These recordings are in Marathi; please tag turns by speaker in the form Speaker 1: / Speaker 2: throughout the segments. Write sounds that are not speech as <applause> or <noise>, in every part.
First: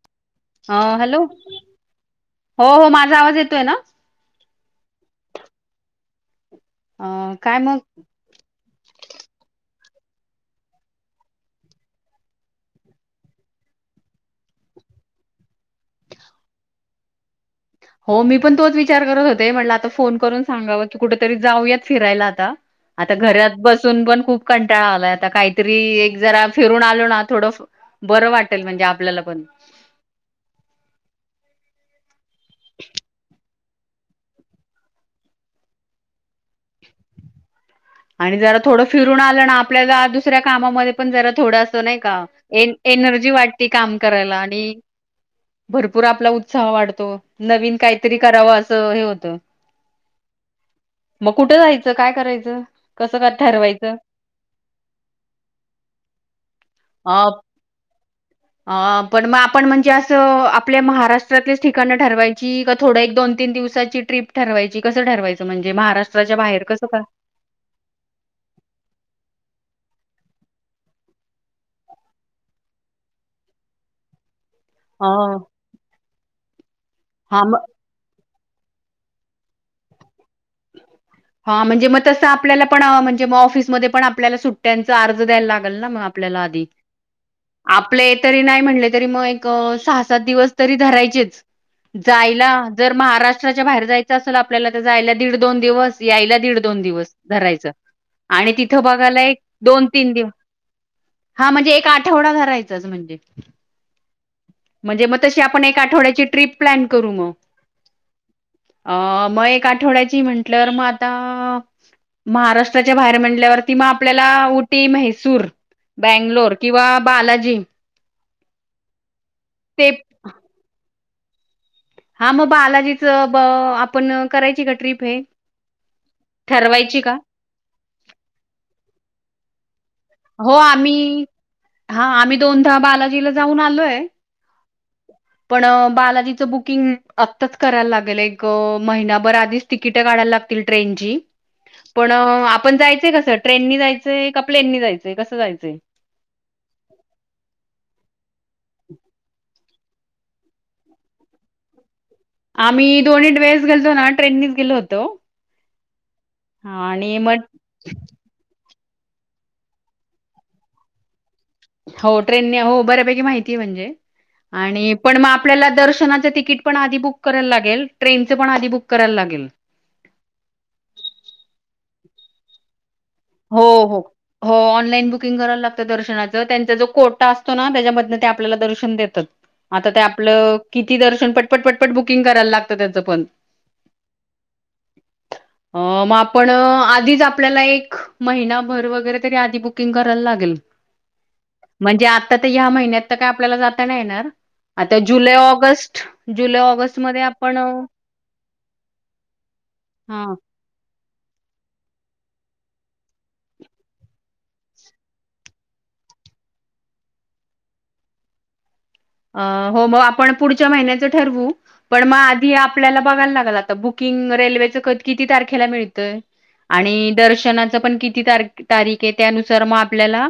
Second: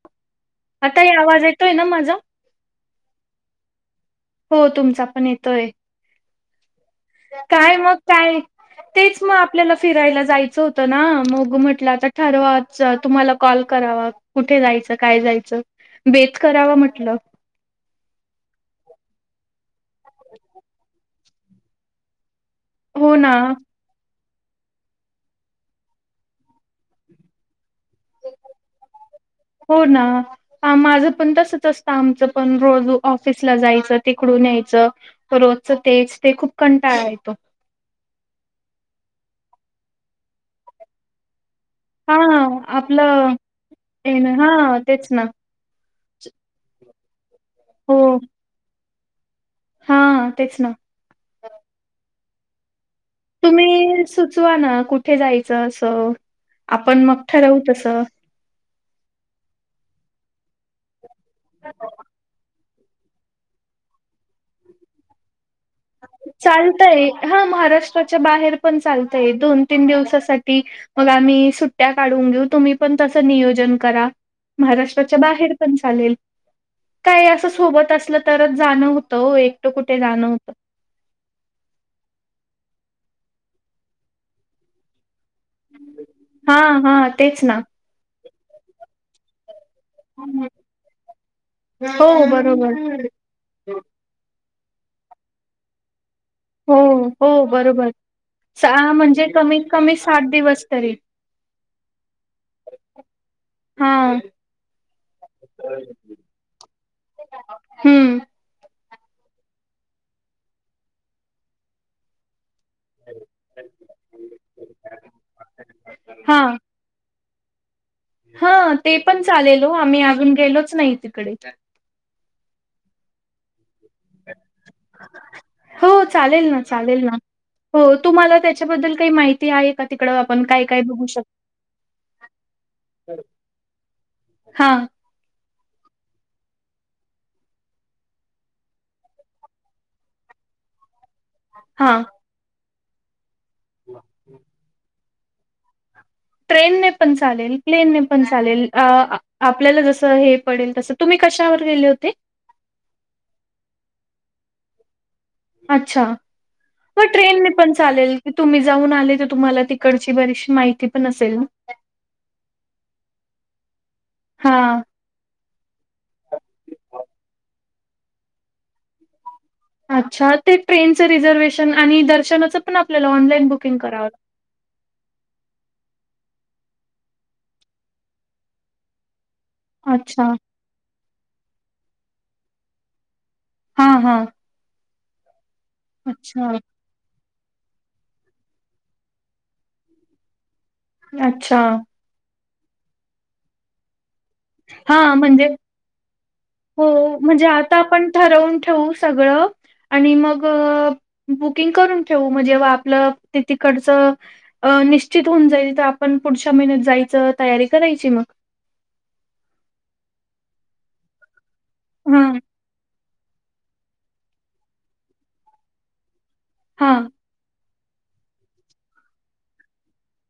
Speaker 1: <inaudible> ह
Speaker 2: आताही
Speaker 1: हॅलो
Speaker 2: आवाज येतोय ना माझा?
Speaker 1: हो हो माझा आवाज येतोय ना?
Speaker 2: हो तुमचा पण येतोय. काय मग काय? तेच मग आपल्याला फिरायला जायचं होतं ना मग म्हटलं आता ठरवाव तुम्हाला कॉल करावा कुठे जायचं काय जायचं बेत करावा म्हटलं.
Speaker 1: ते म्हटलं आता फोन करून सांगाव की कुठेतरी जाऊयात फिरायला आता.
Speaker 2: हो
Speaker 1: आता
Speaker 2: ना.
Speaker 1: घरात बसून पण खूप कंटाळा आलाय आता काहीतरी एक जरा फिरून आलो ना थोडं बरं वाटेल म्हणजे आपल्याला पण
Speaker 2: हो ना ह माझ पण तसच असत. आमच पण रोज ऑफिसला जायचं तिकडून यायचं रोजच तेच ते खूप कंटाळा येतो.
Speaker 1: आणि जरा थोडं फिरून आलं ना आपल्याला दुसऱ्या कामामध्ये पण जरा थोडं नाही
Speaker 2: हा
Speaker 1: का एनर्जी
Speaker 2: आपलं
Speaker 1: वाटती काम
Speaker 2: येणं,
Speaker 1: करायला आणि
Speaker 2: हा तेच ना
Speaker 1: भरपूर आपला उत्साह वाढतो. <inaudible> नवीन
Speaker 2: हो
Speaker 1: काहीतरी करावं अस हे होतं.
Speaker 2: हा तेच ना.
Speaker 1: मग कुठं जायचं काय करायचं <inaudible> ठरवायचं
Speaker 2: तुम्ही सुचवा ना कुठे जायचं असं आपण
Speaker 1: अ
Speaker 2: मग ठरवु तसं.
Speaker 1: अ पण मग आपण म्हणजे असं आपल्या महाराष्ट्र ठिकाण ठरवायची थोड एक दोन तीन दिवसाची ट्रीप ठरवाची कस ठरवायची म्हणजे महाराष्ट्राच्या बाहेर कसं काय?
Speaker 2: चालतय हा महाराष्ट्राच्या बाहेर पण चालतय दोन तीन दिवसासाठी मग आम्ही सुट्ट्या काढून घेऊ तुम्ही पण तसं नियोजन करा
Speaker 1: अ,
Speaker 2: महाराष्ट्राच्या बाहेर पण चालेल काय
Speaker 1: हां,
Speaker 2: असं
Speaker 1: मग
Speaker 2: सोबत असल तरच जाणं होतं एकटं कुठे जाणं होत
Speaker 1: हा म्हणजे मग तस आपल्याला पण म्हणजे ऑफिसमध्ये पण आपल्याला सुट्ट्यांचा आर्ज द्यालागल न आपल्या
Speaker 2: हा
Speaker 1: आधी
Speaker 2: हा तेच ना.
Speaker 1: आपल तरी नाही म्हटले तरी मग एक सहा सात दिवस तरी धरायचेच
Speaker 2: हो
Speaker 1: जायला
Speaker 2: बरोबर
Speaker 1: जर महाराष्ट्राच्या बाहेर जायच असल आपल्याला तर जायला दीड दोन दिवस यायला दीड
Speaker 2: हो
Speaker 1: दोन दिवस
Speaker 2: हो
Speaker 1: धरायच
Speaker 2: बरोबर.
Speaker 1: आणि
Speaker 2: सा
Speaker 1: तिथ बघायला
Speaker 2: म्हणजे
Speaker 1: एक
Speaker 2: कमीत
Speaker 1: दोन
Speaker 2: कमी
Speaker 1: तीन
Speaker 2: सात
Speaker 1: दिवस
Speaker 2: तरी
Speaker 1: हा म्हणजे एक आठवडा धरायचाच म्हणजे
Speaker 2: हा
Speaker 1: म्हणजे मग तशी आपण एक आठवड्याची तरी प्लन करू मग
Speaker 2: हम्म
Speaker 1: अ मग एक आठवड्या ची म्हनल्यवर मग आता महाराष्ट्र च्या बाहेर म्हणाल्यावर आपल्या उटी म्हैसूर
Speaker 2: हा.
Speaker 1: बंगलोर किंवा बाला.... जी
Speaker 2: हा ते पण चालेल हो आम्ही अजून गेलोच नाही तिथ कडे
Speaker 1: हा मग बालाजीच ब आप..
Speaker 2: हो चालेल ना
Speaker 1: ठरवायची
Speaker 2: चालेल
Speaker 1: का?
Speaker 2: ना हो तुम्हाला त्याच्याबद्ल काय माहिती आहे का तिकडं आपण
Speaker 1: हो
Speaker 2: काय काय
Speaker 1: आम्ही
Speaker 2: बघू शकतो?
Speaker 1: हा आम्ही दोनदहा बालाजीला जाऊन आलोय
Speaker 2: हा
Speaker 1: पण बालाजीचं बुकिंग आत्ताच करायला लागेल एक महिनाभर आधीच तिकिट काढायला लागतील ट्रेनची
Speaker 2: हा
Speaker 1: पण आप पण जायंय कसं ट्रेननी जायचय का प्लेननी जायचं ते कसं जायचं
Speaker 2: ट्रेनने पण चालेल प्लेनने पण चालेल अ आपल्याला जसं हे पडेल तसं तुम्ही कशावर गेले होते
Speaker 1: आम्ही दोन्ही वेळेस गेलतो ना ट्रेननीच गेलो होतो
Speaker 2: अच्छा मग ट्रेनने पण चालेल की तुम्ही जाऊन आले तर तुम्हाला तिकडची बरीचशी माहिती पण असेल
Speaker 1: हो ट्रेनने हो बऱ्यापैकी माहिती म्हणजे
Speaker 2: हा.
Speaker 1: आणि पण मग आपल्याला दर्शनाच तिकीट पण आधी बुक करायला लागेल ट्रेनचं पण आध बुक करायला लागेल
Speaker 2: अच्छा ते ट्रेनचं रिझर्वेशन आणि दर्शनाचं पण आप
Speaker 1: हो हो हो ऑनलाईन बुकिंग कराला लागत दर्शना ज त्यांचा जो कोटा असतो ना त्याच्यामध ते आपल्याला दर्शन देतात आता
Speaker 2: लागतं.
Speaker 1: ते
Speaker 2: अच्छा
Speaker 1: आपलं किती दर्शन पटपट पटपट बुक कुकिंग करायला लागतं त्याचं पण
Speaker 2: हा हा
Speaker 1: अ मग
Speaker 2: अच्छा.
Speaker 1: आपण आधीच आपल्याला एक महिनाभर वगैरे तरी आधी बुकिंग करायला लागेल
Speaker 2: अच्छा
Speaker 1: आ तर या्या महिन्यात तर काय आपल्याला जाता नाही येणार आता
Speaker 2: हां,
Speaker 1: जुलै
Speaker 2: म्हणजे
Speaker 1: ऑगस्ट ज
Speaker 2: हो म्हणजे आता आपण ठरवून ठेवू सगळं आणि
Speaker 1: हा
Speaker 2: मग बुकिंग करून ठेवू जेव्हा आपलं ति तकडच निश्चित होऊन जाईल तर आपण पुढच्या महिन्यात जायचं तयारी करायची मग
Speaker 1: अ हो म आपण पुढच्या महिन्याचं ठरवू पण मग
Speaker 2: हां,
Speaker 1: आधी आपल्याला बघायला लागल आता बुकिंग रेल्वेचं क किती तारखेला भेटतय आणि
Speaker 2: हां,
Speaker 1: दर्शना ण किती तारीख आहे त्यानुसार मग आपल्याला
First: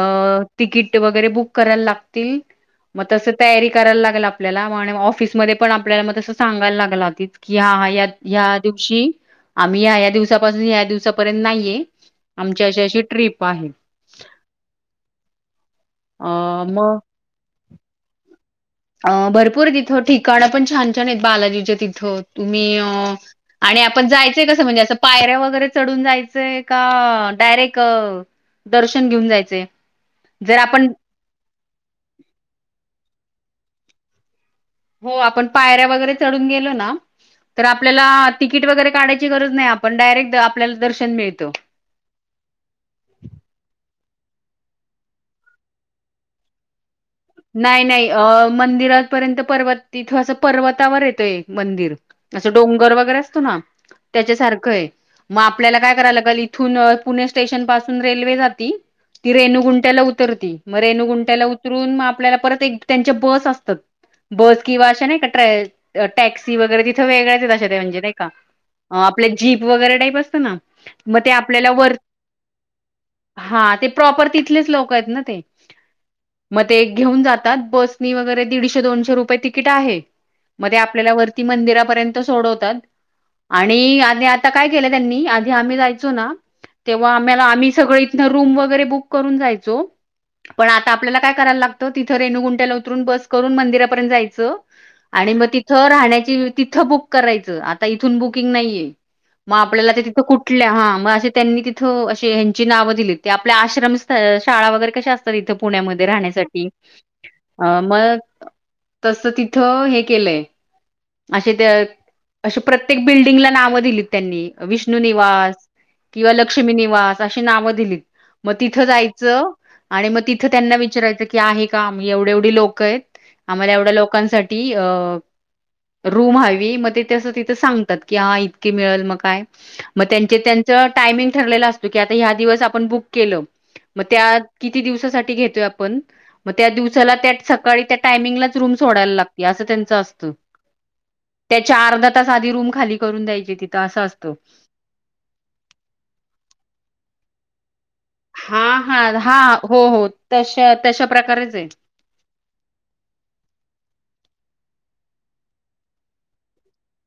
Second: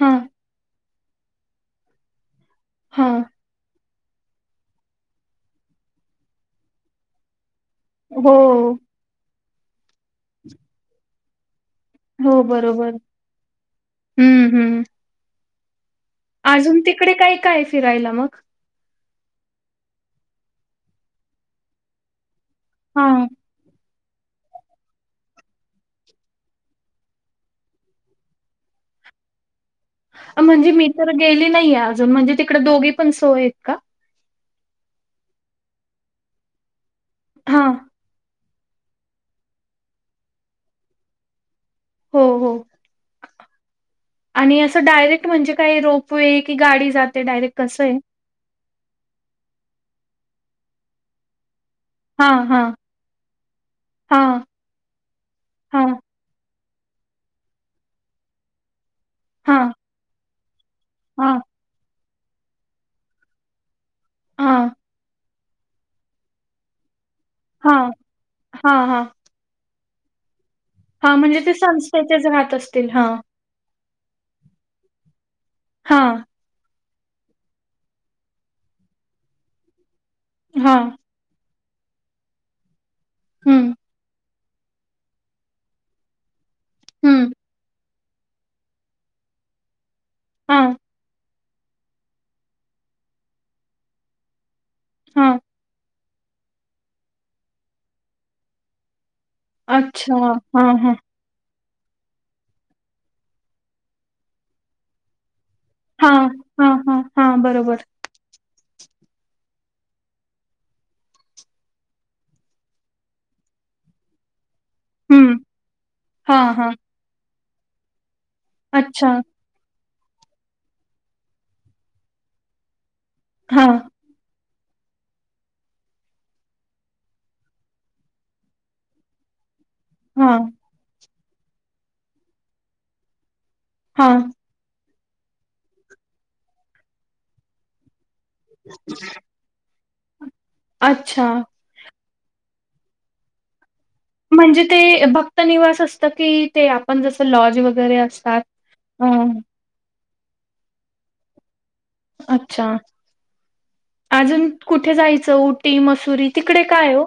Speaker 2: हां,
Speaker 1: तिकीट वगैरे बुक करायला लागतील मग
Speaker 2: हां.
Speaker 1: तस तयारी करायला लागल आपल्याला ऑफिसमध्येध्ये पण आपल्याला मग तसं सांगायला लागलाी कि हा हा या
Speaker 2: हो,
Speaker 1: ह दिवशी आम्ही या्या दिवसापासून या दिवसापर्यंत नाहीये
Speaker 2: हो
Speaker 1: आमची अशी
Speaker 2: बरोबर
Speaker 1: अशी ट्रिप आहे
Speaker 2: हम्म हम्म
Speaker 1: अ
Speaker 2: अजून तिकडे काय काय फिरायला मग
Speaker 1: अं भरपूर तिथं ठिकाणं पण छान छान आहेत बालाजीच्या तिथं तुम्ी
Speaker 2: हां.
Speaker 1: आणि पण जायचंय कसं म्हणजे असं पायऱ्या वगैरे चढून जायचंय का डायरेक्ट दर्शन घेऊन जायचंय
Speaker 2: अ
Speaker 1: जर
Speaker 2: म्हणजे मी
Speaker 1: आपण
Speaker 2: तर गेली नाहीये अजून म्हणजे तिकडे दोघी पण सोय का
Speaker 1: हो आपण पायऱ्या वगैरे चढून गेलो ना तर
Speaker 2: हां.
Speaker 1: आपल्याला तिकीट वगैरे काढाची गरज नाही आपण डायरेक्ट आपल्याला दर्शन मिळतो
Speaker 2: हो हो. आणि असं डायरेक्ट म्हणजे काही रोपवेे कि गाडी जात....
Speaker 1: नाही नाही अ मंदिरपर्यंत पर्वत... तिथू असं पर्वतावर येतोय. मंदिर
Speaker 2: हां,
Speaker 1: असं
Speaker 2: हां,
Speaker 1: डोंगर वगैरे असतो ना त्याच्या
Speaker 2: हां,
Speaker 1: सारखं आहे मग आपल्याला काय
Speaker 2: हां,
Speaker 1: कराय लागल. थून पुणे स्टेशन पासून रेल्वे जातील... ती
Speaker 2: हां,
Speaker 1: रेणुगुंट्याला... उतरती. म
Speaker 2: हां,
Speaker 1: रेनुगुंट्याला उतरून.. आपल्याला परत एक त्यांच्या बस असतात. बोस
Speaker 2: हां,
Speaker 1: की वाषा नाही क... टॅक्स वगैरे... थ वेगळ्याचश
Speaker 2: हां,
Speaker 1: म्हणजे नाही का आपले जीप... वगैरे टाईप असतं ना.
Speaker 2: हा
Speaker 1: मग
Speaker 2: म्हणजे ते
Speaker 1: आपल्याला वर
Speaker 2: संस्थेच्याच राात असतील हा.
Speaker 1: हां, ते प्रॉपर तिथलेच लोक आहेत ना ते..
Speaker 2: हा.
Speaker 1: मग ते घेऊन जातात बस वगैरे दीडशे दोनशे रुपये तिकीट आहे. मध्ये
Speaker 2: हां,
Speaker 1: आपल्याला वरती... मंदिरापर्यंत सोडवतात.
Speaker 2: हं,
Speaker 1: आणि आ आता. आता काय केलं त्यांनी आधी आम्ही जायचो ना.... तेव्हा
Speaker 2: हं,
Speaker 1: आम्हाला आम्ही सगळे... रूम वगैरे बुक करून जायचो
Speaker 2: हां,
Speaker 1: पण आता आपल्याला काय कराय लागत. तिथं रेणुगुंट्याला उतरून बस करून मंदिरापर्यंत जायचं. आणि
Speaker 2: हां,
Speaker 1: मग तिथं राहण्याची... तिथं बुक करायचं आता इथून बुकिंग नाहीये. मग आपल्याला
Speaker 2: अच्छा.
Speaker 1: तिथं कुठल्या
Speaker 2: हां,
Speaker 1: हा
Speaker 2: हां,
Speaker 1: मग अस त्यांनीथ... ह्यांची नाव दिली ते आपल्या आश्रम शाळा वगैरे कश असतात. पुण्यामध्ये
Speaker 2: हां,
Speaker 1: राहण्यासाठी...
Speaker 2: हां, हां, हां,
Speaker 1: अ
Speaker 2: बरोबर.
Speaker 1: मग. तस तिथं हे केलंय असे त्या अे प्रत्येक बिल्डिंगला नावं दिलीत त्यांनी... विष्णु
Speaker 2: हं,
Speaker 1: निवास किंवा
Speaker 2: हां,
Speaker 1: लक्ष्मी
Speaker 2: हां,
Speaker 1: निवास... अशी नाव दिली... मग तिथं
Speaker 2: अच्छा.
Speaker 1: जायचं. आणि मग तिथं त्यांना विचारायचं की आहे क काम एवढे एवढी लोकं येत आम्हाला
Speaker 2: हां,
Speaker 1: एवढ्या लोकांसाठी टी रूम हवी मग ते तं तिथं सांगतात की हा इतके मिळेल मग काय मग त्यांच
Speaker 2: हां,
Speaker 1: त्यांच टामिंग ठरलेला असतो की आ ह दिवस आपण बुक केलं. मग
Speaker 2: हां,
Speaker 1: त्या किती दिवस सासाठी घेतोय आपण मग त्या दिवसाला त्या सकाळी त्या टायमिंगलाच रूम सोडायला लागते अस त्याचं च असत.
Speaker 2: अच्छा.
Speaker 1: साधी रूम खाली करून दयाची तिथं असं असतं.
Speaker 2: म्हणजे ते भक्त निवास असत की ते आपण जस लॉज वगै
Speaker 1: हा हा हा हो हो. तश तशा प्रकारेचे.
Speaker 2: अच्छा अजून कुठे जायचं उऊटी मसुरी तिकडे काय ओ?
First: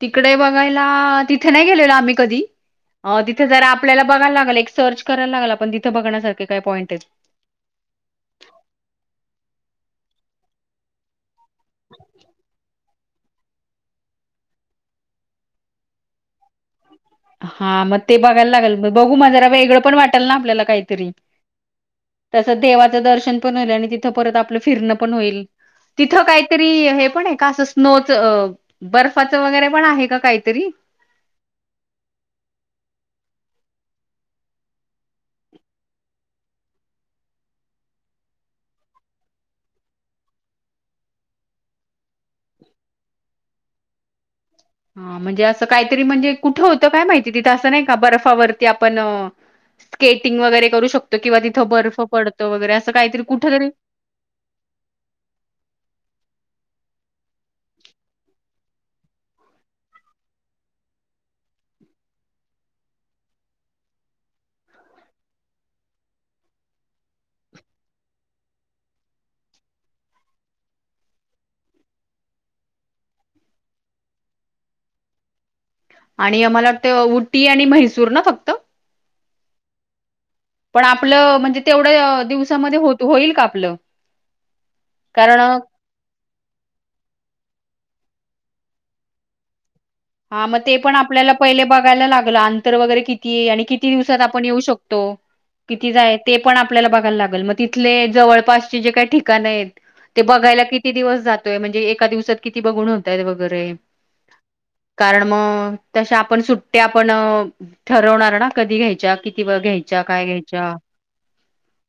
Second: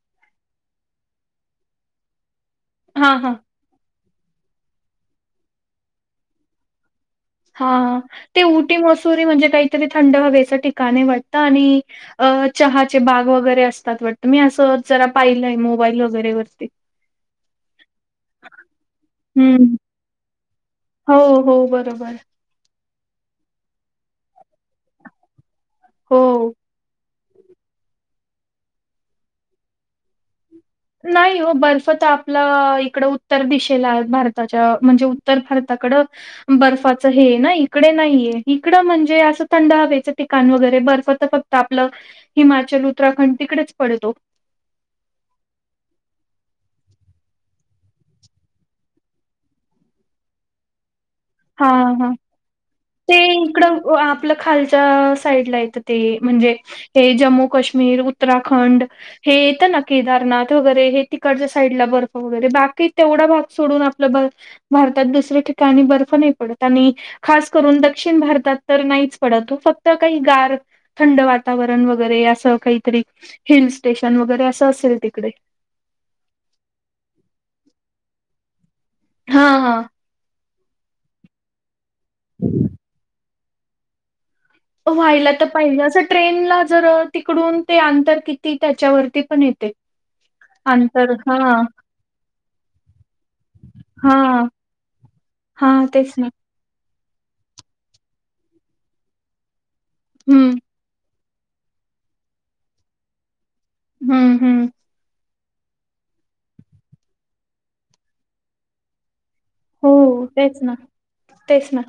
Speaker 1: तिकडे बघायला तिथे नाही गेलेला आम्ही कधी
Speaker 2: हा
Speaker 1: अं
Speaker 2: हा.
Speaker 1: तिथे जरा आपल्याला बघायला लागलं एक सर्च करायला लागला आपण तिथे बघण्यासारखे काय पॉईंट आहेत.
Speaker 2: हा ते उऊटी मसुरी म्हणजे काहीतरी थंड हवेच ठिकाणे वाटत? ता आणि अ चहा चे बाग वगैरे असतात वाटत मी अस जरा पाहिलंय मोबाईल वगैरे वरती
Speaker 1: हा मग ते बघायला लागेल म बघू माझरा
Speaker 2: हम्म.
Speaker 1: वेगळं पण वाटेल ना आपल्याला काहीतरी.
Speaker 2: हो हो बरोबर.
Speaker 1: तसं देवाचं दर्शन पण होईल आणि तिथं परत आपलं फिरण पण होईल. तिथं
Speaker 2: हो.
Speaker 1: काहीतरी हे पण ये. का असं स्नोच बर्फाचं वगैरे पण आहे का काहीतरी
Speaker 2: नाही हो बर्फ तर आपला इकडं उत्तर दिशेला आहे. भारताच्या म्हणजे उत्तर भारताकडं बर्फाच हे ना इकडे नाहीये इकडं म्हणजे असं थंड हवेचं ठिकाण वगैरे बर्फ तर फक्त आपलं हिमाचल उत्तराखंड तिकडेच पडतो.
Speaker 1: हा म्हणजे असं काहीतरी म्हणजे कुठं होतं काय माहिती तिथं असं नाही का बर्फावरती आपण स्केटिंग वगैरे करू शकत
Speaker 2: हा हा ते
Speaker 1: कुठ तरी
Speaker 2: इकडं आपलं खालच्या साईडला येतं ते म्हणजे हे जम्मू काश्मीर उत्तराखंड हे येतं ना केदारनाथ वगैरे हे तिकडच्या साईडला बर्फ वगैरे बाकी तेवढा भाग सोडून आपलं भारतात दुसऱ्या ठिकाणी बर्फ नाही पडत आणि खास करून दक्षिण भारतात तर नाहीच पडत फक्त काही गार थंड वातावरण वगैरे असं काहीतरी हिल स्टेशन वगैरे अस असेल तिकडे
Speaker 1: आणि आम्हाला वाटतं उटी आणि म्हैसूर ना फक्त
Speaker 2: हा हा
Speaker 1: पण आपलं म्हणजे तेवढं.. दिवसामध्ये हो होईल का हलो
Speaker 2: व्हायला तर पाहिजे असं ट्रेनला जर तिकडून.. ते आंतर किती त्याच्यावरती पण येते.
Speaker 1: हा मग ते पण
Speaker 2: अंतर
Speaker 1: आपल्याला
Speaker 2: हा
Speaker 1: पहिले बघायला लागलं अंतर वगैरे किती आहे आणि किती दिवसात आपण
Speaker 2: हा
Speaker 1: येऊ शकतो
Speaker 2: हा
Speaker 1: किती जा आहे
Speaker 2: तेच ना
Speaker 1: ते पण आपल्याला बघा. लागल मग तिथले जवळपासचे जे काही ठिकाण आहेत. ते
Speaker 2: हम्म
Speaker 1: बघायला किती दिवस जात.. म्हणजे एका दिवसात किती बघून होतय बघ..
Speaker 2: हम्म हम्म
Speaker 1: कारण मग तशा आपण सुट्ट्या पण ठरवणार ना कधी घ्यायच्या कि..
Speaker 2: हो तेच ना तेच ना..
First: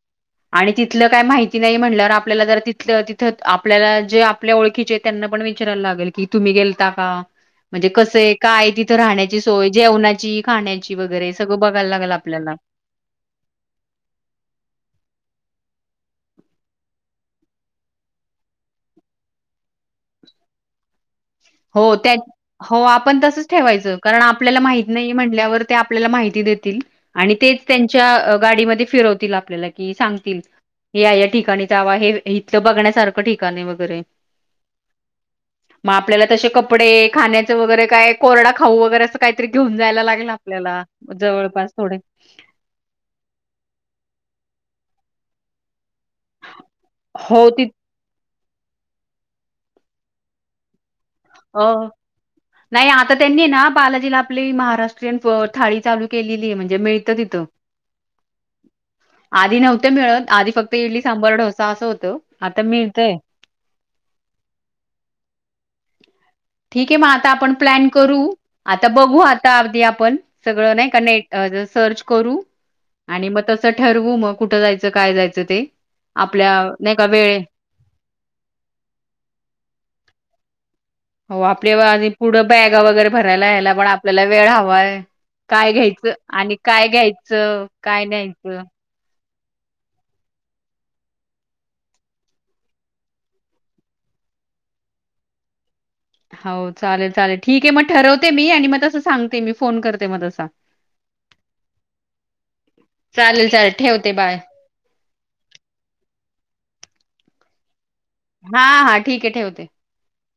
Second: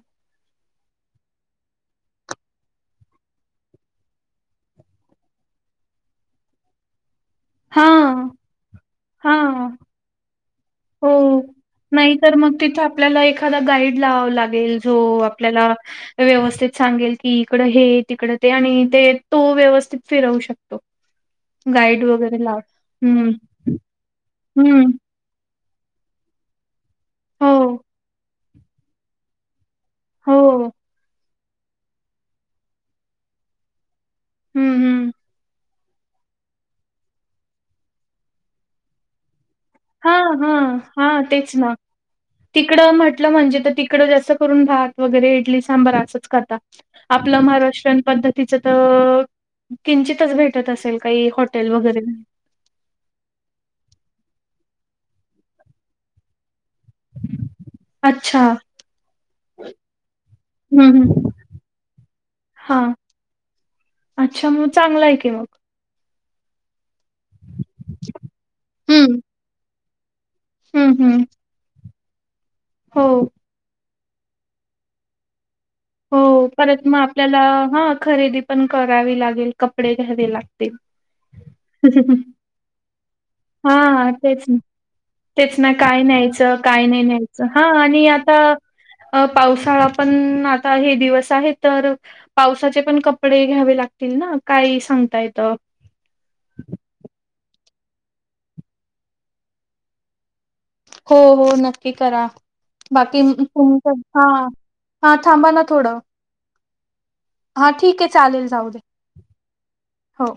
Speaker 1: आणि तिथलं काही माहिती नाही म्हटल्यावर आपल्याला जर तिथलं तिथं आपल्याला जे आपल्या ओळखीचे त्यांना पण विचारायला लागेल की तुम्ही गेलता का.
Speaker 2: हा
Speaker 1: म्हणजे कसंय काय तिथं
Speaker 2: हा
Speaker 1: राहण्याची सोय जेवणाची खाण्याची
Speaker 2: हो
Speaker 1: वगैरे सगळं बघायला लागेल
Speaker 2: नाही तर
Speaker 1: आपल्याला
Speaker 2: मग तिथं आपल्याला एखादा गाईड लाव लागेल जो आपल्याला. व्यवस्थित सांगेल की इकड हे तिकड ते आणि ते तो व्यवस्थित फिरवू शकतो.. गाईड वगैरे लाव
Speaker 1: हो आपण
Speaker 2: हम्म
Speaker 1: तसच ठेवायचं कारण आपल्याला माहित
Speaker 2: हम्म
Speaker 1: नाही म्हटल्यावर.. ते आपल्याला माहिती देतील. आणि
Speaker 2: हो
Speaker 1: तेच त्यांच्या.. गाडीमध्येध्ये फिरवतील आपल्याला. की
Speaker 2: हो
Speaker 1: सांगतील हे ठिकाणी जावा हे इथलं बघण्यासारखं ठिकाणी वगैरे..
Speaker 2: हम्म हम्म
Speaker 1: माप आपल्याला तसे कपडे खाण्याच वगैरे काय कोरडा खाऊ वगैरे असं काय.
Speaker 2: हा हा हा तेच
Speaker 1: जवळपास
Speaker 2: ना
Speaker 1: थोडे
Speaker 2: तिकडं म्हटलं म्हणजे तर तिकडं जस. करून भात वगैरे इडली सांबर.. आप
Speaker 1: हो ती
Speaker 2: म प तिच तर किंचितच भेटत असेल.. काही
Speaker 1: अ
Speaker 2: हॉटेल वगैरे
Speaker 1: नाही आता त्यांनी ना बालाजीला आप महाराष्ट्रीयन थाळी चालू केलेली आहे म्हज म्हणे मिळत तिथ
Speaker 2: अच्छा
Speaker 1: आधी नव्हतं मिळत आधी फक्त
Speaker 2: हम्म
Speaker 1: इडली
Speaker 2: हम्म
Speaker 1: सांबर डोसा अस होतो आता
Speaker 2: हा
Speaker 1: मिळतय..
Speaker 2: अच्छा मग चांगलं आहे की मग
Speaker 1: ठीक आहे मग आता आपण प्लॅन करू आता
Speaker 2: हम्म
Speaker 1: बघू आता अगदी पण सगळं नाही का
Speaker 2: हम्म हम्म
Speaker 1: नेट सर्च करू
Speaker 2: हो
Speaker 1: आणि मग तस ठरवू मग कुठं जायचं काय जायचं ते
Speaker 2: हो
Speaker 1: आपल्या
Speaker 2: परत
Speaker 1: नाही
Speaker 2: मग
Speaker 1: का वेळ
Speaker 2: आपल्याला हा खरेदी पण करावी लागेल कपडे घ्यावे लागतील.
Speaker 1: हो आपल्या पुढं बॅग वगैरे भरायला यायला पण
Speaker 2: हा
Speaker 1: आपल्याला
Speaker 2: तेच
Speaker 1: वेळ
Speaker 2: ना
Speaker 1: हवाय
Speaker 2: तेच ना
Speaker 1: काय घ्यायचं
Speaker 2: न्यायचं
Speaker 1: आणि काय
Speaker 2: नाही न्यायचं हा
Speaker 1: घ्यायचं
Speaker 2: आणि
Speaker 1: काय
Speaker 2: आता
Speaker 1: न्यायचं?
Speaker 2: अ पावसाळा पण ना आता हे दिवस आहे तर पावसाचे पण कपडे घ्यावे लागतील ना काही सांगता येत
Speaker 1: हो चालेल चालेल ठीक आहे म्ह ठरवते मी आणि मग तं सांगते मी फोन करते म तसं
Speaker 2: हो, हो नक्की करा बाकी
Speaker 1: चालेल चालेल
Speaker 2: तुमच
Speaker 1: ठेवते
Speaker 2: हा,
Speaker 1: बाय.
Speaker 2: हा थांबा ना थोडं हा ठीक आहे चालेल
Speaker 1: हा,
Speaker 2: जाऊ दे
Speaker 1: हा ठीक आहे ठेवते.
Speaker 2: हो